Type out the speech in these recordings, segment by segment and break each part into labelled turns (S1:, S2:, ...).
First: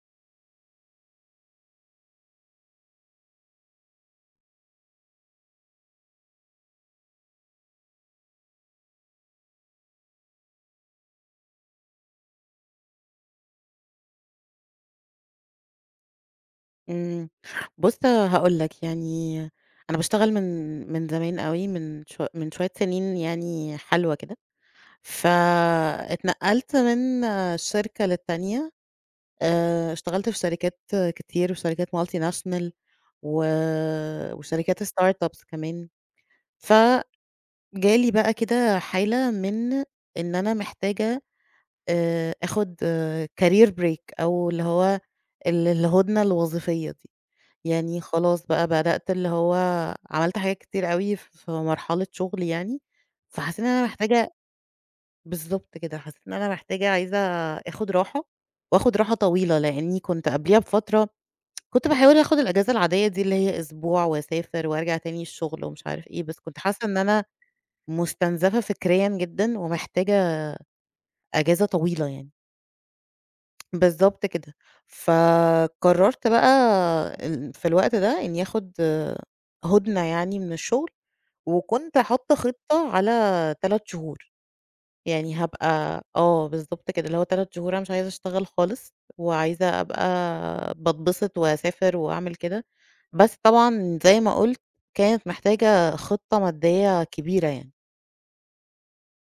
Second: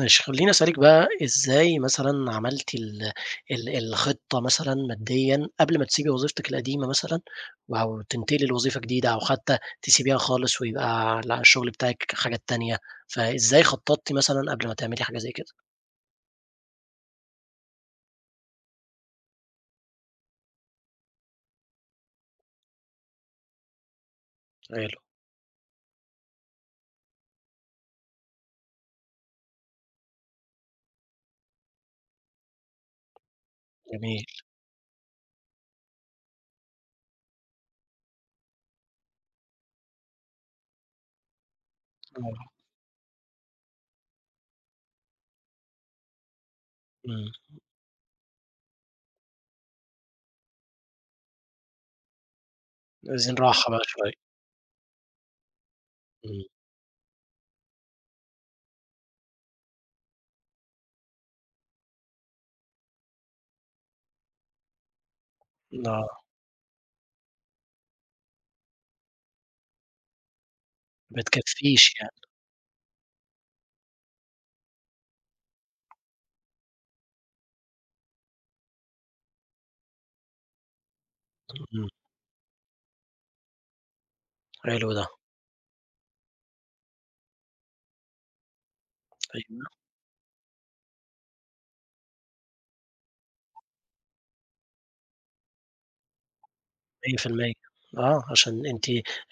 S1: ماشي، خلّيني أسألِك بقى إزاي مثلًا عملتِ ال ال الخطة مثلًا ماديًا قبل ما تسيبي وظيفتِك القديمة مثلًا، أو تنتقلي لوظيفة جديدة أو حتى تسيبيها خالص ويبقى لأ الشغل بتاعِك حاجات تانية. فإزاي خطّطتِ مثلًا قبل ما تعملي حاجة زي كده؟
S2: إمم. بُص هاقول لك، يعني أنا باشتغل من زمان أوي، من شوية سنين يعني حلوة كده،
S1: حلو،
S2: فاتنقلت من شركة للتانية، اشتغلت في شركات كتير وشركات multinational و
S1: جميل،
S2: وشركات startups كمان، فجالي بقى كده حالة من إن أنا محتاجة
S1: آه،
S2: آخُد career break أو اللي هو الهُدنة الوظيفية دي.
S1: إمم،
S2: يعني خلاص بقى بدأت اللي هو عملت حاجات كتير أوي في مرحلة شُغلي يعني،
S1: عايزين
S2: فحسّيت إن
S1: راحة بقى
S2: أنا
S1: شوية،
S2: محتاجة بالضبط كده، حسّيت إن
S1: إمم،
S2: أنا محتاجة عايزة آخُد راحة وآخُد راحة طويلة، لإنّي كنت قبليها بفترة كنت باحاول آخُد الأجازة العادية دي اللي هي أسبوع وأسافر وأرجع تاني الشُغل ومش
S1: آه،
S2: عارف إيه، بس كنت حاسّة إن أنا مُستنزفة فكريًا جدًا ومحتاجة
S1: ما
S2: أجازة
S1: بتكفّيش
S2: طويلة
S1: يعني،
S2: يعني. بالضبط كده. فقرّرت بقى في الوقت ده إنّي آخُد هُدنة يعني من الشغل،
S1: إمم،
S2: وكنت حاطّة خطة على 3 شهور.
S1: حلو ده،
S2: يعني هابقى بالضبط كده، اللي هو 3 شهور أنا مش عايزة أشتغل خالص،
S1: أيوه.
S2: وعايزة أبقى باتبسط وأسافر وأعمل كده. بس طبعًا زي ما قُلت، كانت محتاجة خطة مادّية كبيرة
S1: 100%.
S2: يعني.
S1: آه، عشان أنتِ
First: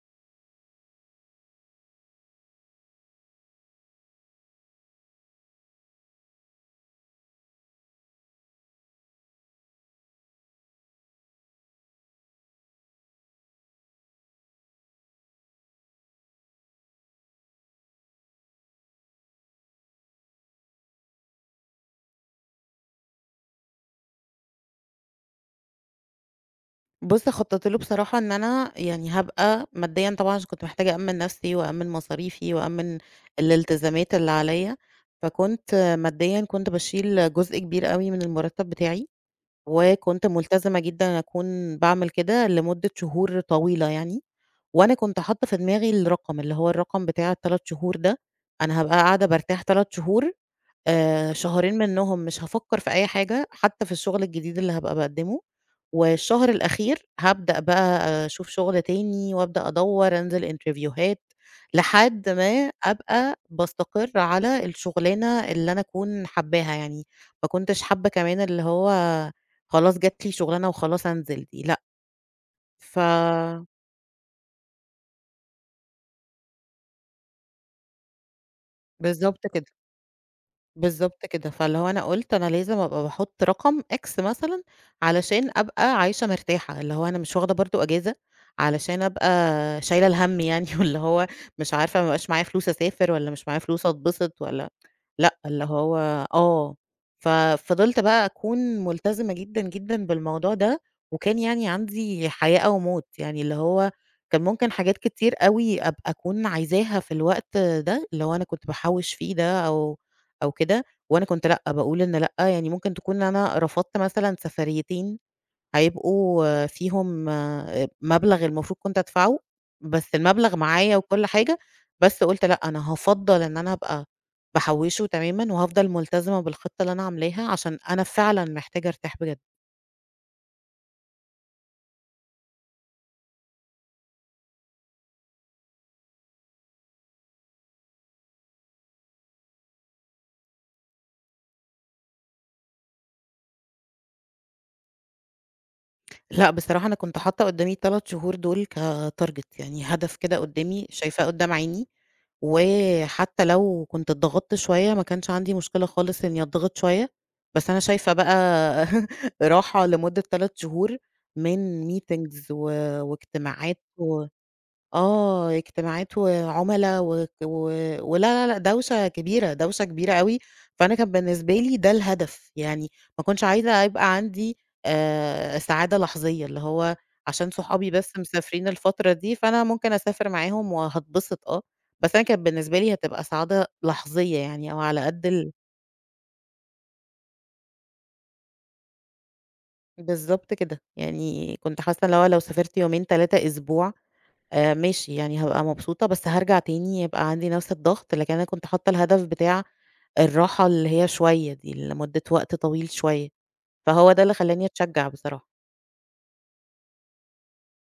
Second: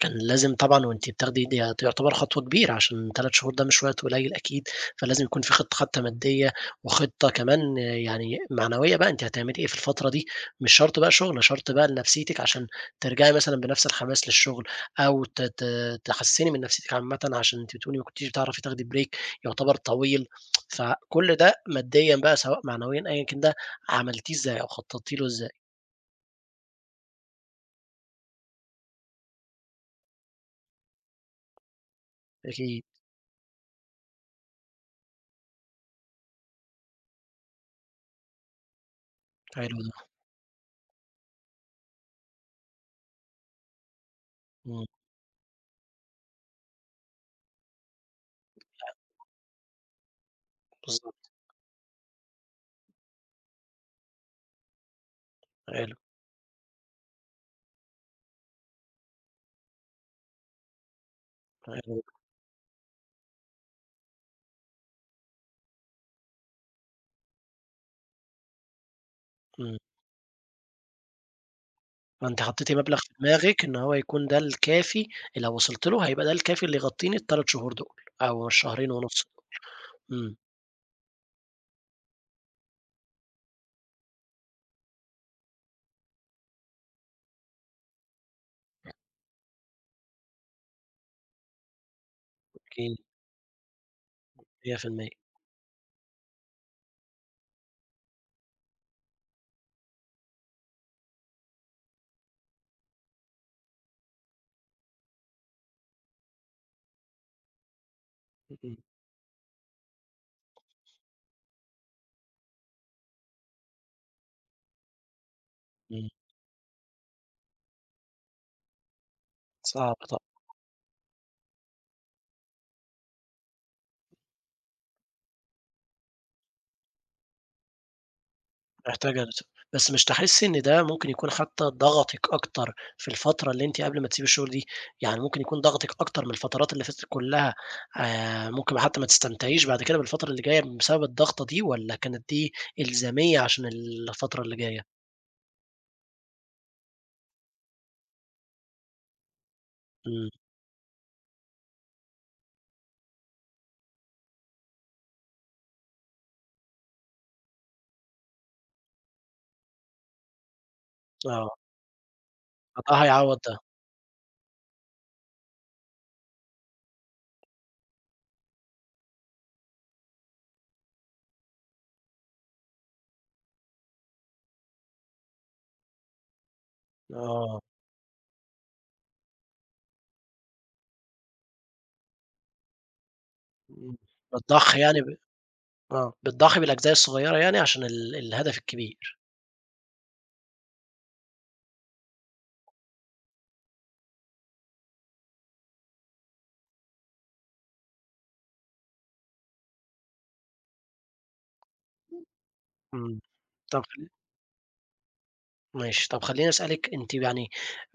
S1: كان لازم طبعًا وأنتِ بتاخدي دي تعتبر خطوة كبيرة، عشان 3 شهور ده مش وقت قليل أكيد. فلازم يكون في خطة حتى مادية، وخطة كمان آه، يعني معنوية بقى، أنتِ هتعملي إيه في الفترة دي، مش شرط بقى شغل، شرط بقى لنفسيتِك عشان ترجعي مثلًا بنفس الحماس للشغل، أو ت ت تحسّني من نفسيتِك عامةً، عشان أنتِ بتقولي ما كنتيش بتعرفي تاخدي بريك يعتبر طويل. فكل ده ماديًا بقى، سواء معنويًا أيًا كان ده، عملتيه إزاي أو خططتِ له إزاي؟
S2: بُص، خطّطت له بصراحة إن أنا يعني هابقى ماديًا طبعًا عشان كنت محتاجة أأمّن نفسي وأأمّن مصاريفي
S1: أكيد،
S2: وأأمّن الالتزامات اللي عليّا، فكنت ماديًا كنت باشيل جزء كبير أوي من المرتب بتاعي،
S1: حلو ده.
S2: وكنت ملتزمة جدًا إن أكون باعمل كده لمدة شهور طويلة يعني،
S1: إمم.
S2: وأنا كنت حاطة في دماغي الرقم، اللي هو الرقم بتاع ال3 شهور ده، أنا هابقى قاعدة بارتاح 3 شهور،
S1: بالضبط،
S2: شهرين منهم مش هافكّر في أي حاجة، حتى في الشغل الجديد اللي هابقى باقدّمه،
S1: حلو،
S2: والشهر الأخير هابدأ بقى أشوف شغل تاني وأبدأ أدوّر، أنزل إنترفيوهات،
S1: حلو،
S2: لحد ما أبقى باستقر على الشغلانة اللي أنا أكون حاباها يعني، ما كنتش حابة كمان اللي هو
S1: إمم.
S2: خلاص جات لي شغلانة وخلاص أنزل دي لأ.
S1: فأنتِ حطيتِ مبلغ
S2: ف
S1: في دماغِك إن هو يكون ده الكافي، لو وصلتِ له هيبقى ده الكافي اللي يغطيني ال3 شهور دول، أو الشهرين ونُص
S2: بالضبط كده.
S1: دول. إمم،
S2: بالضبط كده، فاللي هو أنا قُلت أنا لازم أبقى باحُط رقم X مثلًا علشان أبقى عايشة مرتاحة، اللي هو أنا مش واخدة برضه أجازة علشان أبقى شايلة الهَم يعني واللي هو مش عارفة ما يبقاش معايا فلوس
S1: أكيد.
S2: أسافر والّا مش معايا فلوس أتبسط والّا
S1: 100%.
S2: لأ، اللي هو آه، ففضلت بقى أكون ملتزمة جدًا، جدًا بالموضوع ده، وكان يعني عندي حياة أو موت، يعني اللي هو كان ممكن حاجات كتير أوي أبقى أكون عايزاها في الوقت ده، اللي هو أنا كنت
S1: إمم،
S2: باحوّش فيه ده أو كده، وأنا كنت لأ، باقول إن لأ، يعني ممكن تكون أنا رفضت مثلًا سفريتين
S1: إمم،
S2: هيبقوا فيهم مبلغ المفروض كنت أدفعه،
S1: صعب
S2: بس
S1: طبعًا،
S2: المبلغ معايا وكل حاجة، بس قُلت لأ، أنا هافضّل إن أنا أبقى باحوّشه تمامًا وهافضل ملتزمة بالخطة اللي أنا عاملاها، عشان أنا فعلًا محتاجة أرتاح
S1: محتاجة
S2: بجد.
S1: بس مش تحسّي إن ده ممكن يكون حتى ضغطِك أكتر في الفترة اللي أنتِ قبل ما تسيبي الشغل دي، يعني ممكن يكون ضغطِك أكتر من الفترات اللي فاتت كلّها. ممكن حتى ما تستمتعيش بعد كده بالفترة اللي جاية بسبب الضغطة دي، والّا كانت دي إلزامية عشان الفترة اللي جاية؟
S2: لأ، بصراحة أنا كنت حاطة قدّامي ال3 شهور دول كtarget يعني هدف
S1: إمم.
S2: كده قدّامي شايفاه قدّام عيني، وحتى لو كنت اتضغطت شوية ما كانش عندي مشكلة خالص إني أتضغط شوية، بس أنا شايفة بقى راحة لمدة 3 شهور
S1: آه،
S2: من meetings و
S1: فده هيعوّض ده،
S2: واجتماعات و آه، اجتماعات وعُملا وك و ولا، لا، لأ، دوشة كبيرة، دوشة كبيرة أوي، فأنا كان بالنسبة لي ده الهدف، يعني ما كنتش عايزة يبقى عندي سعادة لحظية، اللي هو عشان
S1: آه،
S2: صحابي بس مسافرين الفترة دي، فأنا ممكن أسافر معاهم وهاتبسط بس أنا كانت بالنسبة لي هتبقى سعادة
S1: إمم.
S2: لحظية يعني
S1: بتضحّي
S2: أو
S1: يعني
S2: على
S1: ب
S2: قد ال
S1: آه، بتضحّي بالأجزاء الصغيّرة يعني عشان الهدف الكبير.
S2: بالضبط كده، يعني كنت حاسة اللي هو لو سافرت يومين، 3 أسبوع ماشي، يعني هابقى مبسوطة، بس هارجع تاني يبقى عندي نفس الضغط، لكن أنا كنت حاطة الهدف بتاع الراحة اللي هي شوية دي، لمدة وقت طويل
S1: إمم،
S2: شوية،
S1: طَب
S2: فهو ده اللي خلّاني أتشجع بصراحة.
S1: ماشي. طب خلّيني أسألِك أنتِ يعني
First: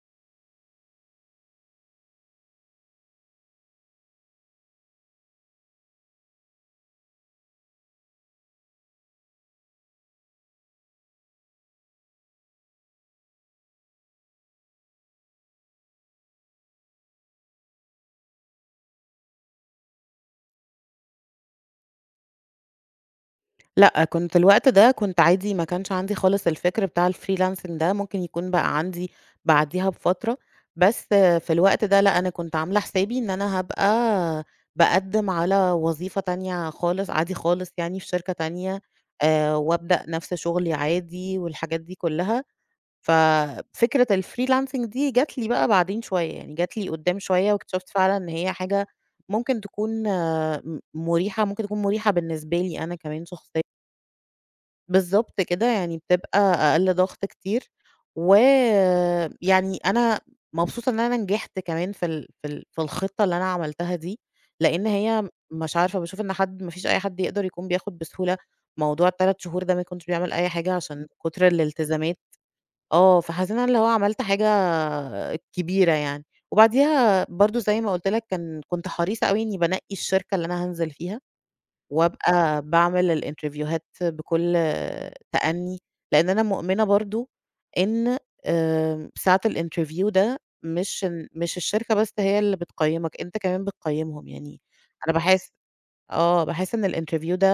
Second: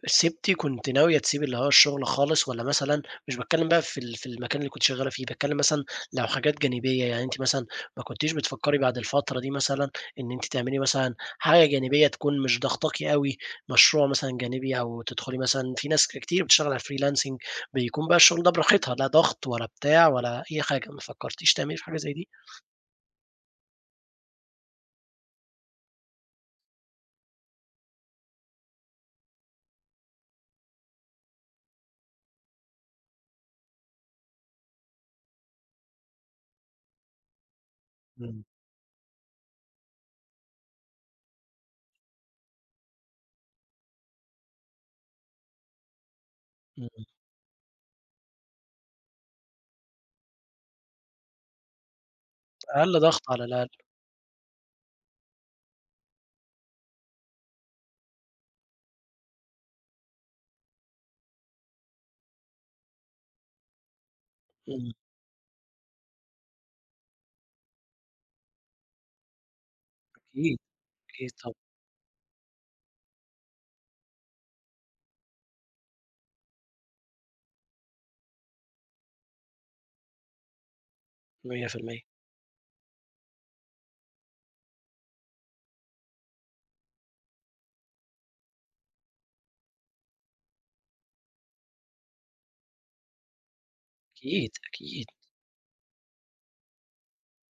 S1: سِبتِ كنتِ ناوية تسيبي اللي هو الشغل خالص والّا مثلًا، مش باتكلّم بقى في المكان اللي كنتِ شغّالة فيه، باتكلّم مثلًا لو حاجات جانبية. يعني أنتِ مثلًا ما كنتيش بتفكّري بعد الفترة دي مثلًا إن أنتِ تعملي مثلًا حاجة جانبية تكون مش ضاغطاكِ أوي، مشروع مثلًا جانبي، أو تدخلي مثلًا في ناس كتير بتشتغل على الfreelancing، بيكون بقى الشغل ده براحتها، لا ضغط ولا بتاع ولا أي حاجة. ما فكّرتيش تعملي في حاجة زي دي؟
S2: لأ، كنت الوقت ده كنت عادي ما كانش عندي خالص الفكر بتاع الfreelancing ده، ممكن يكون بقى عندي بعديها بفترة، بس في الوقت ده لأ، أنا كنت عاملة حسابي إن أنا هابقى باقدّم على وظيفة تانية خالص، عادي خالص يعني في شركة
S1: إمم،
S2: تانية، وأبدأ نفس شغلي عادي والحاجات دي كلّها. ففكرة الfreelancing دي جات لي بقى بعدين شوية، يعني جات لي
S1: إمم.
S2: قدّام شوية واكتشفت فعلًا إن هي حاجة ممكن تكون آه، م مُريحة، ممكن تكون مُريحة بالنسبة لي أنا
S1: أقل ضغط
S2: كمان
S1: على
S2: شخصيًا.
S1: الأقل،
S2: بالضبط كده، يعني بتبقى أقل ضغط كتير، ويعني أنا مبسوطة إن أنا نجحت كمان في الخطة اللي أنا عملتها دي، لإن
S1: إمم،
S2: هي مش عارفة باشوف إن حد ما فيش أي حد يقدر يكون بياخد بسهولة موضوع ال3 شهور ده ما يكونش بيعمل أي
S1: أكيد.
S2: حاجة عشان
S1: أكيد
S2: كتر
S1: طبعًا.
S2: الالتزامات. آه، فحسيت إن أنا اللي هو عملت حاجة كبيرة يعني. وبعديها برضه زي ما قُلت لك كنت حريصة أوي إني بانقّي الشركة اللي أنا هانزل فيها،
S1: 100%.
S2: وأبقى باعمل الانترفيوهات بكل تأني، لإن أنا مؤمنة برضه إن ساعة الinterview ده مش الشركة بس هي اللي بتقيّمك، أنت كمان بتقيّمهم،
S1: أكيد،
S2: يعني
S1: أكيد،
S2: أنا باحس إن الinterview ده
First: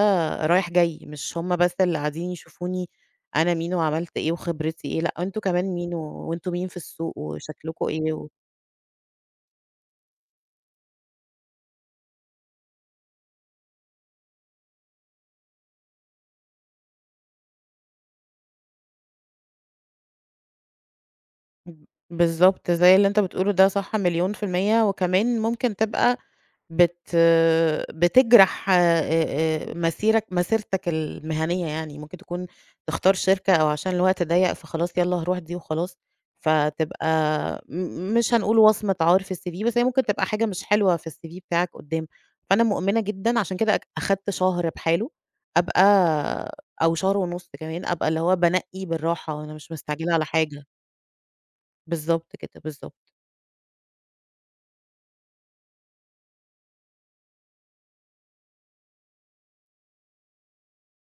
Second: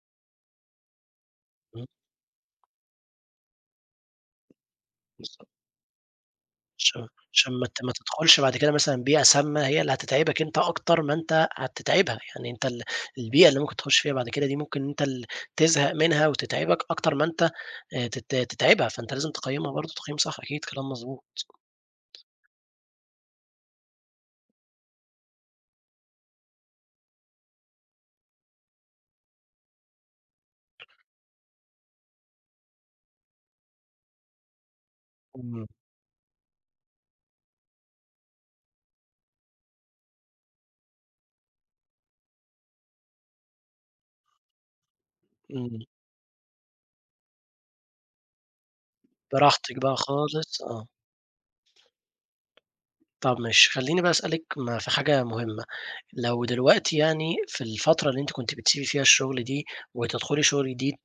S2: رايح جاي، مش هُم بس
S1: إمم،
S2: اللي قاعدين يشوفوني أنا مين وعملت إيه وخبرتي إيه، لأ أنتم
S1: بالضبط.
S2: كمان مين وأنتم مين في
S1: عشان
S2: السوق
S1: عشان
S2: وشكلكم
S1: ما
S2: إيه و
S1: تدخلش بعد كده مثلًا بيئة سامة، هي اللي هتتعبك أنت أكتر ما أنت هتتعبها. يعني أنت البيئة اللي ممكن تخش فيها بعد كده دي، ممكن أنت تزهق منها وتتعبك أكتر ما أنت تت تتعبها. فأنت لازم تقيّمها برضه تقييم صح، أكيد كلام مضبوط.
S2: ب بالضبط، زي اللي أنت بتقوله ده صح مليون في المِيّة، وكمان ممكن تبقى بت بتجرح مسيرتك المهنية يعني، ممكن تكون تختار شركة أو عشان الوقت ضيّق فخلاص يالّا هاروح دي
S1: إمم،
S2: وخلاص، فتبقى مش هنقول وصمة عار في الCV بس هي ممكن تبقى حاجة مش حلوة في الCV بتاعك قدّام، فأنا مؤمنة جدًا عشان كده أخدت شهر بحاله
S1: إمم.
S2: أبقى أو شهر ونُص كمان، أبقى اللي هو بانقّي بالراحة، أنا مش
S1: براحتك بقى
S2: مستعجلة على
S1: خالص،
S2: حاجة.
S1: آه.
S2: بالضبط كده، بالضبط.
S1: طب ماشي، خلّيني بقى أسألِك في حاجة مهمة. لو دلوقتي يعني في الفترة اللي أنتِ كنتِ بتسيبي فيها الشغل دي وتدخلي شغل جديد،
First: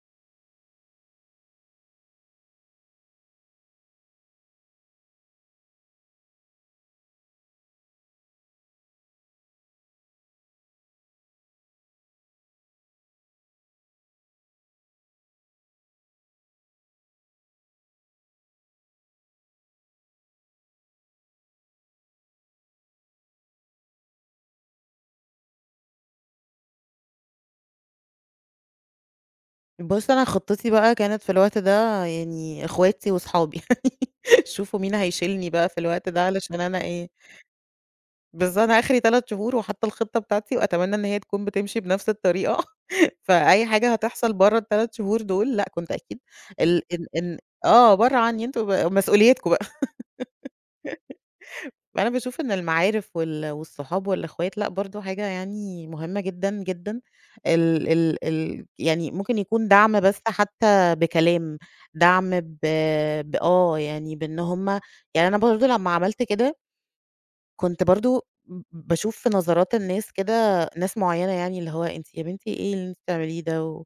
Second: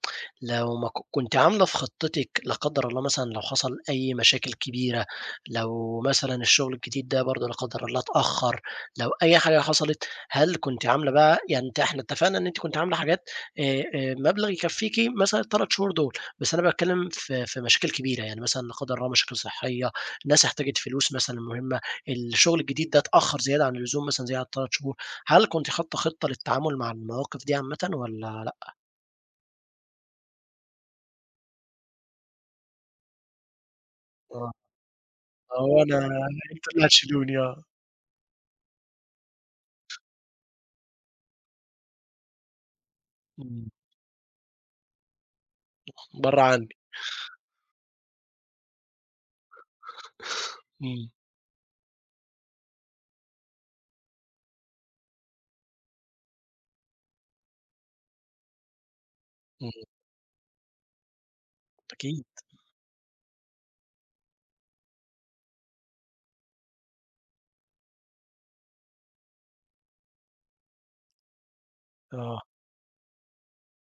S1: لو ما كنتِ عاملة في خطتِك لا قدّر الله، مثلًا لو حصل أي مشاكل كبيرة، لو مثلًا الشغل الجديد ده برضه لا قدّر الله اتأخّر، لو أي حاجة حصلت، هل كنتِ عاملة بقى يعني أنتِ، إحنا اتفقنا إن أنتِ كنتِ عاملة حاجات آآ، مبلغ يكفّيكِ مثلًا ال3 شهور دول، بس أنا باتكلّم في مشاكل كبيرة، يعني مثلًا لا قدّر الله مشاكل صحية، ناس احتاجت فلوس مثلًا مهمة، الشغل الجديد ده اتأخّر زيادة عن اللزوم مثلًا زيادة عن 3 شهور. هل كنتِ حاطّة خطة للتعامل مع المواقف دي عامةً والّا لأ؟
S2: بُص، أنا خطتي بقى كانت في الوقت ده يعني إخواتي وصحابي
S1: آه،
S2: شوفوا مين هيشيلني بقى في
S1: آه
S2: الوقت ده علشان
S1: أنتم
S2: أنا
S1: اللي
S2: إيه
S1: هتشيلوني آه،
S2: أنا آخري 3 شهور وحاطة الخطة بتاعتي وأتمنى إن هي تكون بتمشي بنفس الطريقة، فأي
S1: إمم،
S2: حاجة هتحصل برّه ال3 شهور دول لأ، كنت أكيد
S1: برّه عني،
S2: ال إن إن آه، برّه عني أنتم مسؤوليتكم بقى.
S1: إمم،
S2: أنا باشوف إن المعارف والصحاب والأخوات لأ، برضه حاجة يعني مهمة جدًا، جدًا. ال ال ال يعني ممكن يكون
S1: إمم،
S2: دعم بس حتى بكلام،
S1: أكيد،
S2: دعم ب بآه، يعني بإن هم يعني أنا برضه لمّا عملت كده، كنت برضه باشوف في نظرات الناس كده ناس معيّنة يعني اللي هو أنتِ يا
S1: آه،
S2: بنتي إيه اللي أنتِ بتعمليه ده و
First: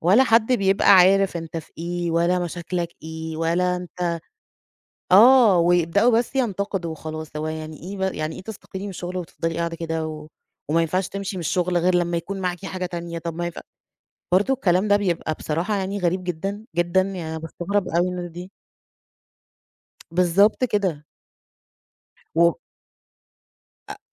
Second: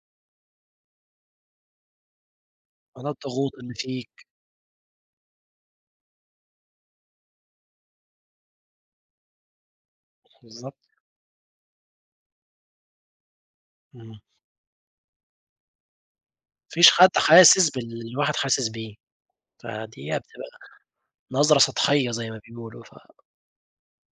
S2: ولا حد بيبقى عارف أنت في إيه، ولا مشاكلك
S1: أنا
S2: إيه،
S1: الضغوط اللي
S2: ولا أنت
S1: فيك،
S2: ويبدأوا بس ينتقدوا وخلاص، هو يعني إيه يعني إيه تستقيلي من الشغل وتفضلي قاعدة كده وما
S1: بالضبط،
S2: ينفعش تمشي من الشغل غير لمّا يكون معاكِ حاجة تانية، طب ما ينفع
S1: إمم. ما
S2: برضه الكلام ده بيبقى بصراحة يعني غريب جدًا،
S1: فيش
S2: جدًا،
S1: حد
S2: يعني أنا
S1: حاسس
S2: باستغرب
S1: باللي
S2: أوي الناس
S1: الواحد
S2: دي.
S1: حاسس بيه، فدي بتبقى
S2: بالضبط كده،
S1: نظرة سطحية زي ما
S2: و
S1: بيقولوا.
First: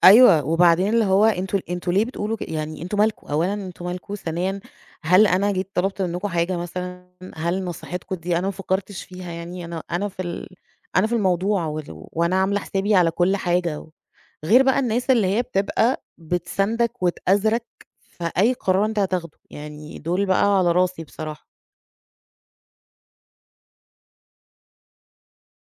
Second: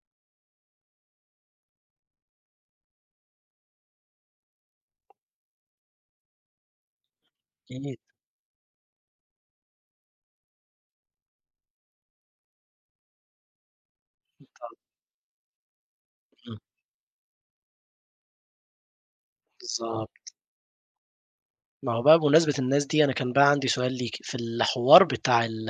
S2: أيوه، وبعدين اللي هو أنتم ليه بتقولوا يعني أنتم مالكم، أولًا أنتم مالكم، ثانيًا هل أنا جيت طلبت منكم حاجة مثلًا، هل
S1: فأكيد
S2: نصيحتكم دي أنا ما فكّرتش فيها يعني، أنا في الموضوع وأنا عاملة حسابي على كل حاجة و غير
S1: طبعًا،
S2: بقى الناس اللي هي بتبقى
S1: إمم،
S2: بتساندك وتأزرك في أي قرار أنت هتاخده، يعني
S1: بالضبط.
S2: دول بقى على راسي بصراحة.
S1: ما هو بقى بمناسبة الناس دي، أنا كان بقى عندي سؤال ليكِ. في الحوار بتاع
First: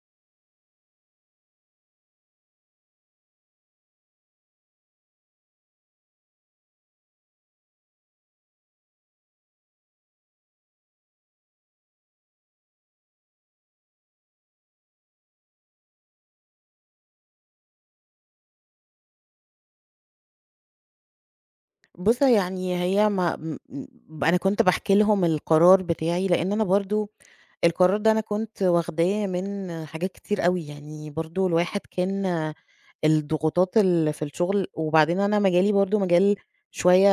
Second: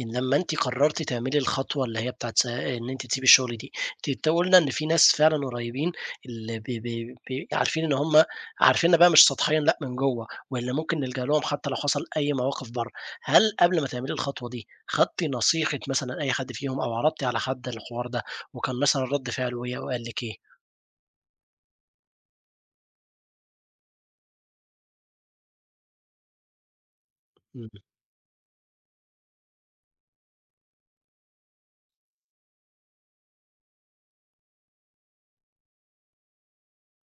S1: إن لمّا أنتِ قررتِ تعملي الخطوة اللي هي بتاعة إن أنتِ تسيبي الشغل دي، أنتِ قُلنا إن في ناس فعلًا قريبين، اللي ب ب ب عارفين إن هم عارفيننا بقى مش سطحيًا لأ، من جوّه، واللي ممكن نلجأ لهم حتى لو حصل أي مواقف برّه. هل قبل ما تعملي الخطوة دي، خدتِ نصيحة مثلًا أي حد فيهم أو عرضتِ على حد الحوار ده، وكان مثلًا رد فعله إيه أو قال لِك إيه؟
S2: بُص يعني هي ما م م أنا كنت باحكي لهم القرار بتاعي، لإن أنا برضه
S1: إمم،
S2: القرار ده أنا كنت واخداه من حاجات كتير أوي، يعني برضه الواحد كان الضغوطات اللي في الشغل وبعدين أنا مجالي برضه مجال شوية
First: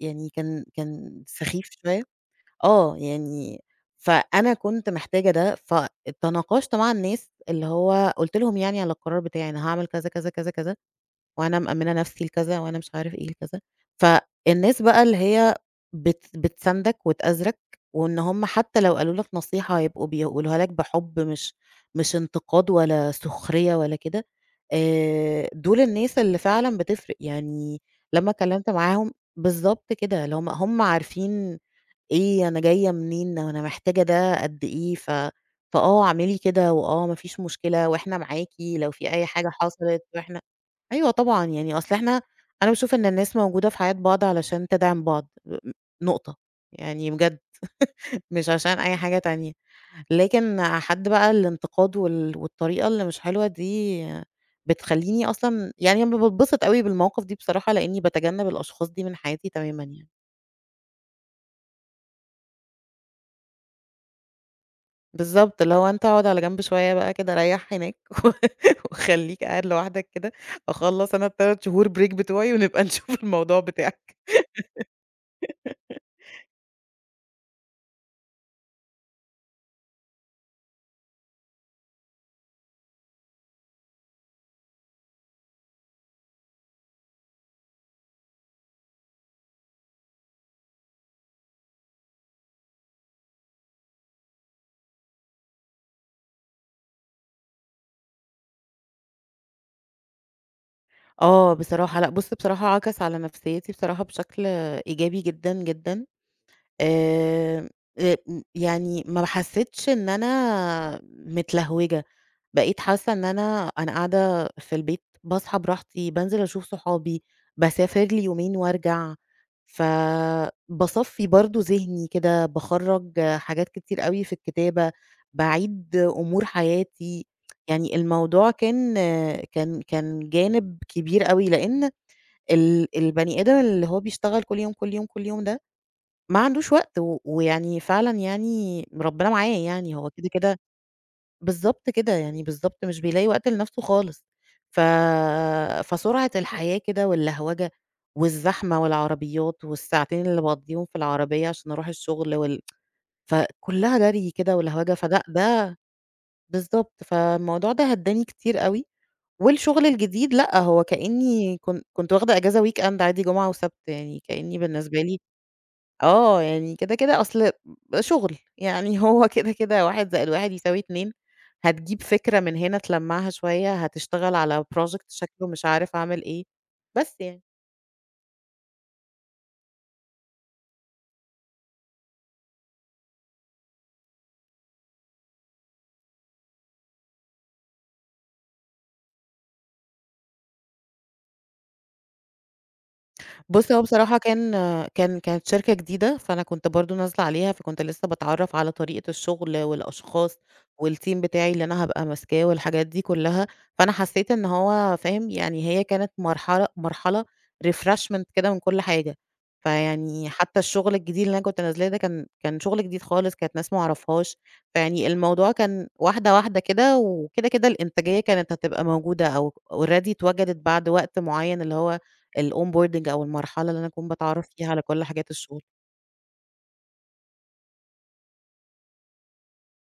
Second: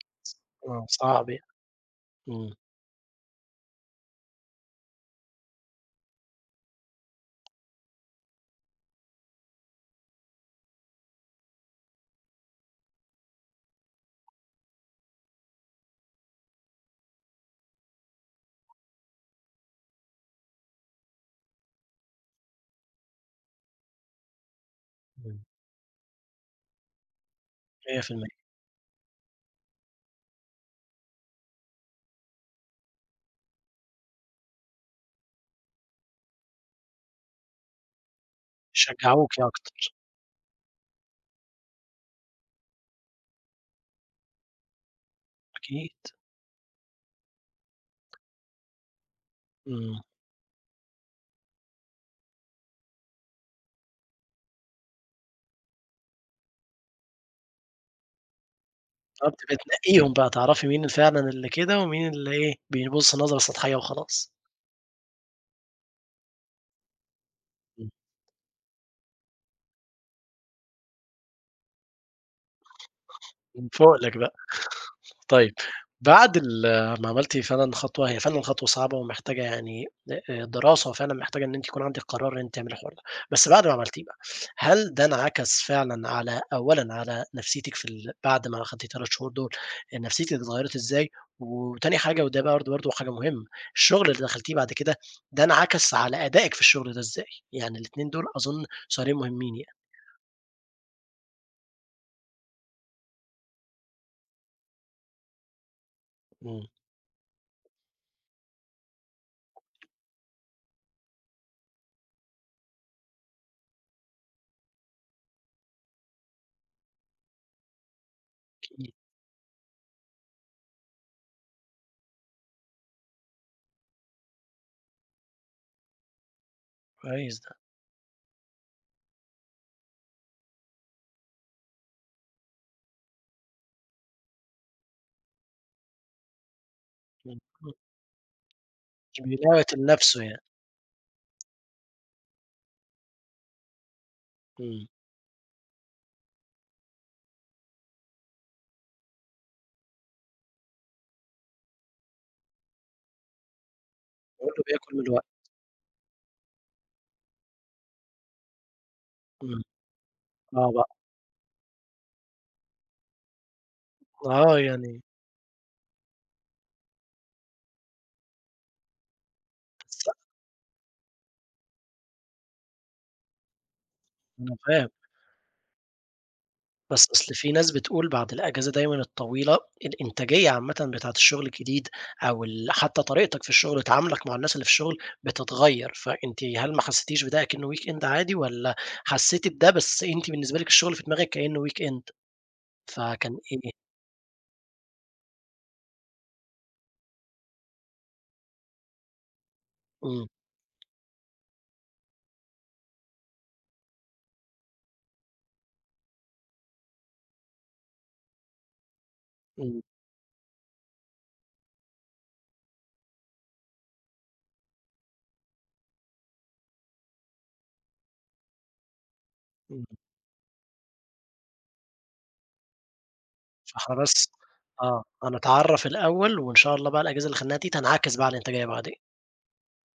S2: يعني كان
S1: آه،
S2: كان
S1: صعب يعني،
S2: سخيف شوية
S1: إمم،
S2: يعني فأنا كنت محتاجة ده، فتناقشت مع الناس اللي هو قُلت لهم يعني على القرار بتاعي، أنا هاعمل كذا، كذا، كذا، كذا. وأنا مأمِّنة نفسي لكذا، وأنا مش عارف إيه لكذا. فالناس بقى اللي هي بتساندك وتأزرَك، وإن هُم حتى لو قالوا لك نصيحة يبقوا بيقولوها لك بحُب مش انتقاد ولا سخرية ولا كده،
S1: إمم.
S2: دول الناس اللي فعلًا بتفرق، يعني لمّا
S1: 100%.
S2: اتكلّمت معاهم بالضبط كده، اللي هُم عارفين إيه، أنا جاية منين، وأنا محتاجة ده قد إيه، ف فآه اعملي كده، وآه ما فيش مشكلة، وإحنا معاكِ لو في أي
S1: شجعوكِ يا
S2: حاجة
S1: أكتر.
S2: حصلت وإحنا أيوه طبعًا، يعني أصل إحنا أنا باشوف إن الناس موجودة في حياة بعض علشان تدعم بعض، م
S1: أكيد،
S2: نقطة، يعني بجد مش عشان أي حاجة تانية،
S1: إمم،
S2: لكن حد بقى الانتقاد والطريقة اللي مش حلوة دي بتخلّيني أصلًا يعني أنا باتبسط أوي بالمواقف دي بصراحة، لإني باتجنب الأشخاص دي من
S1: آه،
S2: حياتي
S1: بتبقي
S2: تمامًا يعني.
S1: تنقّيهم بقى، تعرفي مين فعلًا اللي كده ومين اللي إيه، بيبُص نظرة سطحية وخلاص.
S2: بالضبط، اللي هو أنت اقعد على جنب شوية بقى كده ريّح
S1: إمم.
S2: هناك و وخلّيك قاعد لوحدك كده، أخلّص أنا ال3 شهور break بتوعي ونبقى نشوف الموضوع بتاعك.
S1: فوقلك بقى. طيب، بعد ما عملتِ فعلًا خطوة، هي فعلًا خطوة صعبة ومحتاجة يعني دراسة، وفعلًا محتاجة إن أنتِ يكون عندِك قرار إن أنتِ تعملي الحوار ده. بس بعد ما عملتيه بقى، هل ده انعكس فعلًا على، أولًا على نفسيتِك في ال بعد ما أخدتِ 3 شهور دول، نفسيتِك اتغيّرت إزاي؟ وتاني حاجة وده برضه حاجة مهمة، الشغل اللي دخلتيه بعد كده، ده انعكس على أدائِك في الشغل ده إزاي؟ يعني الاتنين دول أظن سؤالين مهمين يعني.
S2: آه، بصراحة لأ، بُص بصراحة عَكَس على نفسيّتي بصراحة بشكل إيجابي جدًا، جدًا،
S1: إمم،
S2: آآ، م يعني ما حسيتش إن أنا متلهوجة، بقيت حاسة إن أنا قاعدة في البيت باصحى براحتي، بانزل أشوف صحابي، باسافر لي يومين
S1: أكيد،
S2: وارجع، فباصفّي برضه ذهني كده، باخرّج حاجات كتير أوي في الكتابة، باعيد أمور حياتي،
S1: كويس ده،
S2: يعني الموضوع كان جانب كبير أوي، لإن البني آدم اللي هو بيشتغل كل يوم، كل يوم، كل يوم ده ما عندوش وقت، و
S1: إمم، إمم.
S2: ويعني فعلًا يعني
S1: مش
S2: ربنا معاه
S1: بيموت
S2: يعني هو
S1: لنفسه
S2: كده
S1: يعني،
S2: كده بالضبط كده، يعني بالضبط مش بيلاقي وقت لنَفْسه خالص، ف
S1: إمم.
S2: فسرعة الحياة كده واللهوجة والزحمة والعربيات والساعتين اللي باقضيهم في العربية عشان أروح الشغل فكُلّها جري كده
S1: كله
S2: ولهوجة،
S1: بياكل من
S2: فده
S1: الوقت.
S2: ده بالضبط، فالموضوع ده هدّاني كتير أوي،
S1: إمم،
S2: والشغل الجديد لأ،
S1: آه بقى،
S2: هو كإنّي كنت واخدة إجازة weekend عادي جمعة وسَبت، يعني كإنّي
S1: آه
S2: بالنسبة
S1: يعني
S2: لي يعني كده، كده أصل شُغل، يعني هو كده، كده
S1: بس.
S2: 1+1=2 هتجيب فكرة من هنا تلمّعها شوية، هتشتغل
S1: أنا
S2: على
S1: فاهم،
S2: project شكله مش عارف عامل إيه،
S1: بس
S2: بس
S1: أصل
S2: يعني.
S1: في ناس بتقول بعد الأجازة دايمًا الطويلة الإنتاجية عامةً بتاعة الشغل الجديد، أو حتى طريقتك في الشغل تعاملك مع الناس اللي في الشغل بتتغيّر. فأنتِ هل ما حسيتيش بده أكنه weekend عادي، والّا حسيتِ بده بس أنتِ بالنسبة لِك الشغل في دماغِك كإنه weekend، فكان إيه؟
S2: بُص، هو بصراحة كانت شركة جديدة، فأنا كنت برضه نازلة عليها، فكنت لسه باتعرّف على طريقة الشغل
S1: إمم،
S2: والأشخاص والteam بتاعي اللي أنا هابقى ماسكاه والحاجات دي كلّها، فأنا حسّيت إن هو فاهم، يعني هي كانت مرحلة refreshment كده من كل حاجة،
S1: إمم،
S2: فيعني حتى الشغل الجديد اللي أنا كنت نازلاه ده كان شغل جديد خالص، كانت ناس ما أعرفهاش، فيعني الموضوع كان واحدة، واحدة كده، وكده، كده الإنتاجية كانت هتبقى موجودة أو
S1: إمم،
S2: already اتوجدت بعد وقت معيّن، اللي هو الonboarding أو المرحلة اللي أنا
S1: فإحنا
S2: أكون
S1: بس.
S2: باتعرّف فيها على
S1: آه،
S2: كل حاجات الشغل.
S1: هنتعرّف الأول وإن شاء الله بقى الأجازة اللي خدناها دي تنعكس بقى على الإنتاجية بعدين.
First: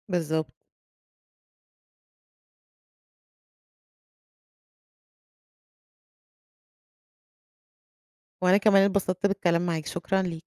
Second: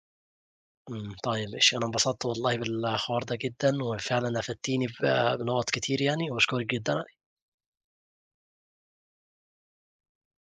S2: بالضبط،
S1: إمم، طيب ماشي، أنا انبسطت والله بالحوار ده جدًا، وفعلًا أفدتيني بنُقط كتير يعني، وباشكرِك جدًا.
S2: وأنا كمان اتبسطت بالكلام معاك، شكرًا ليك.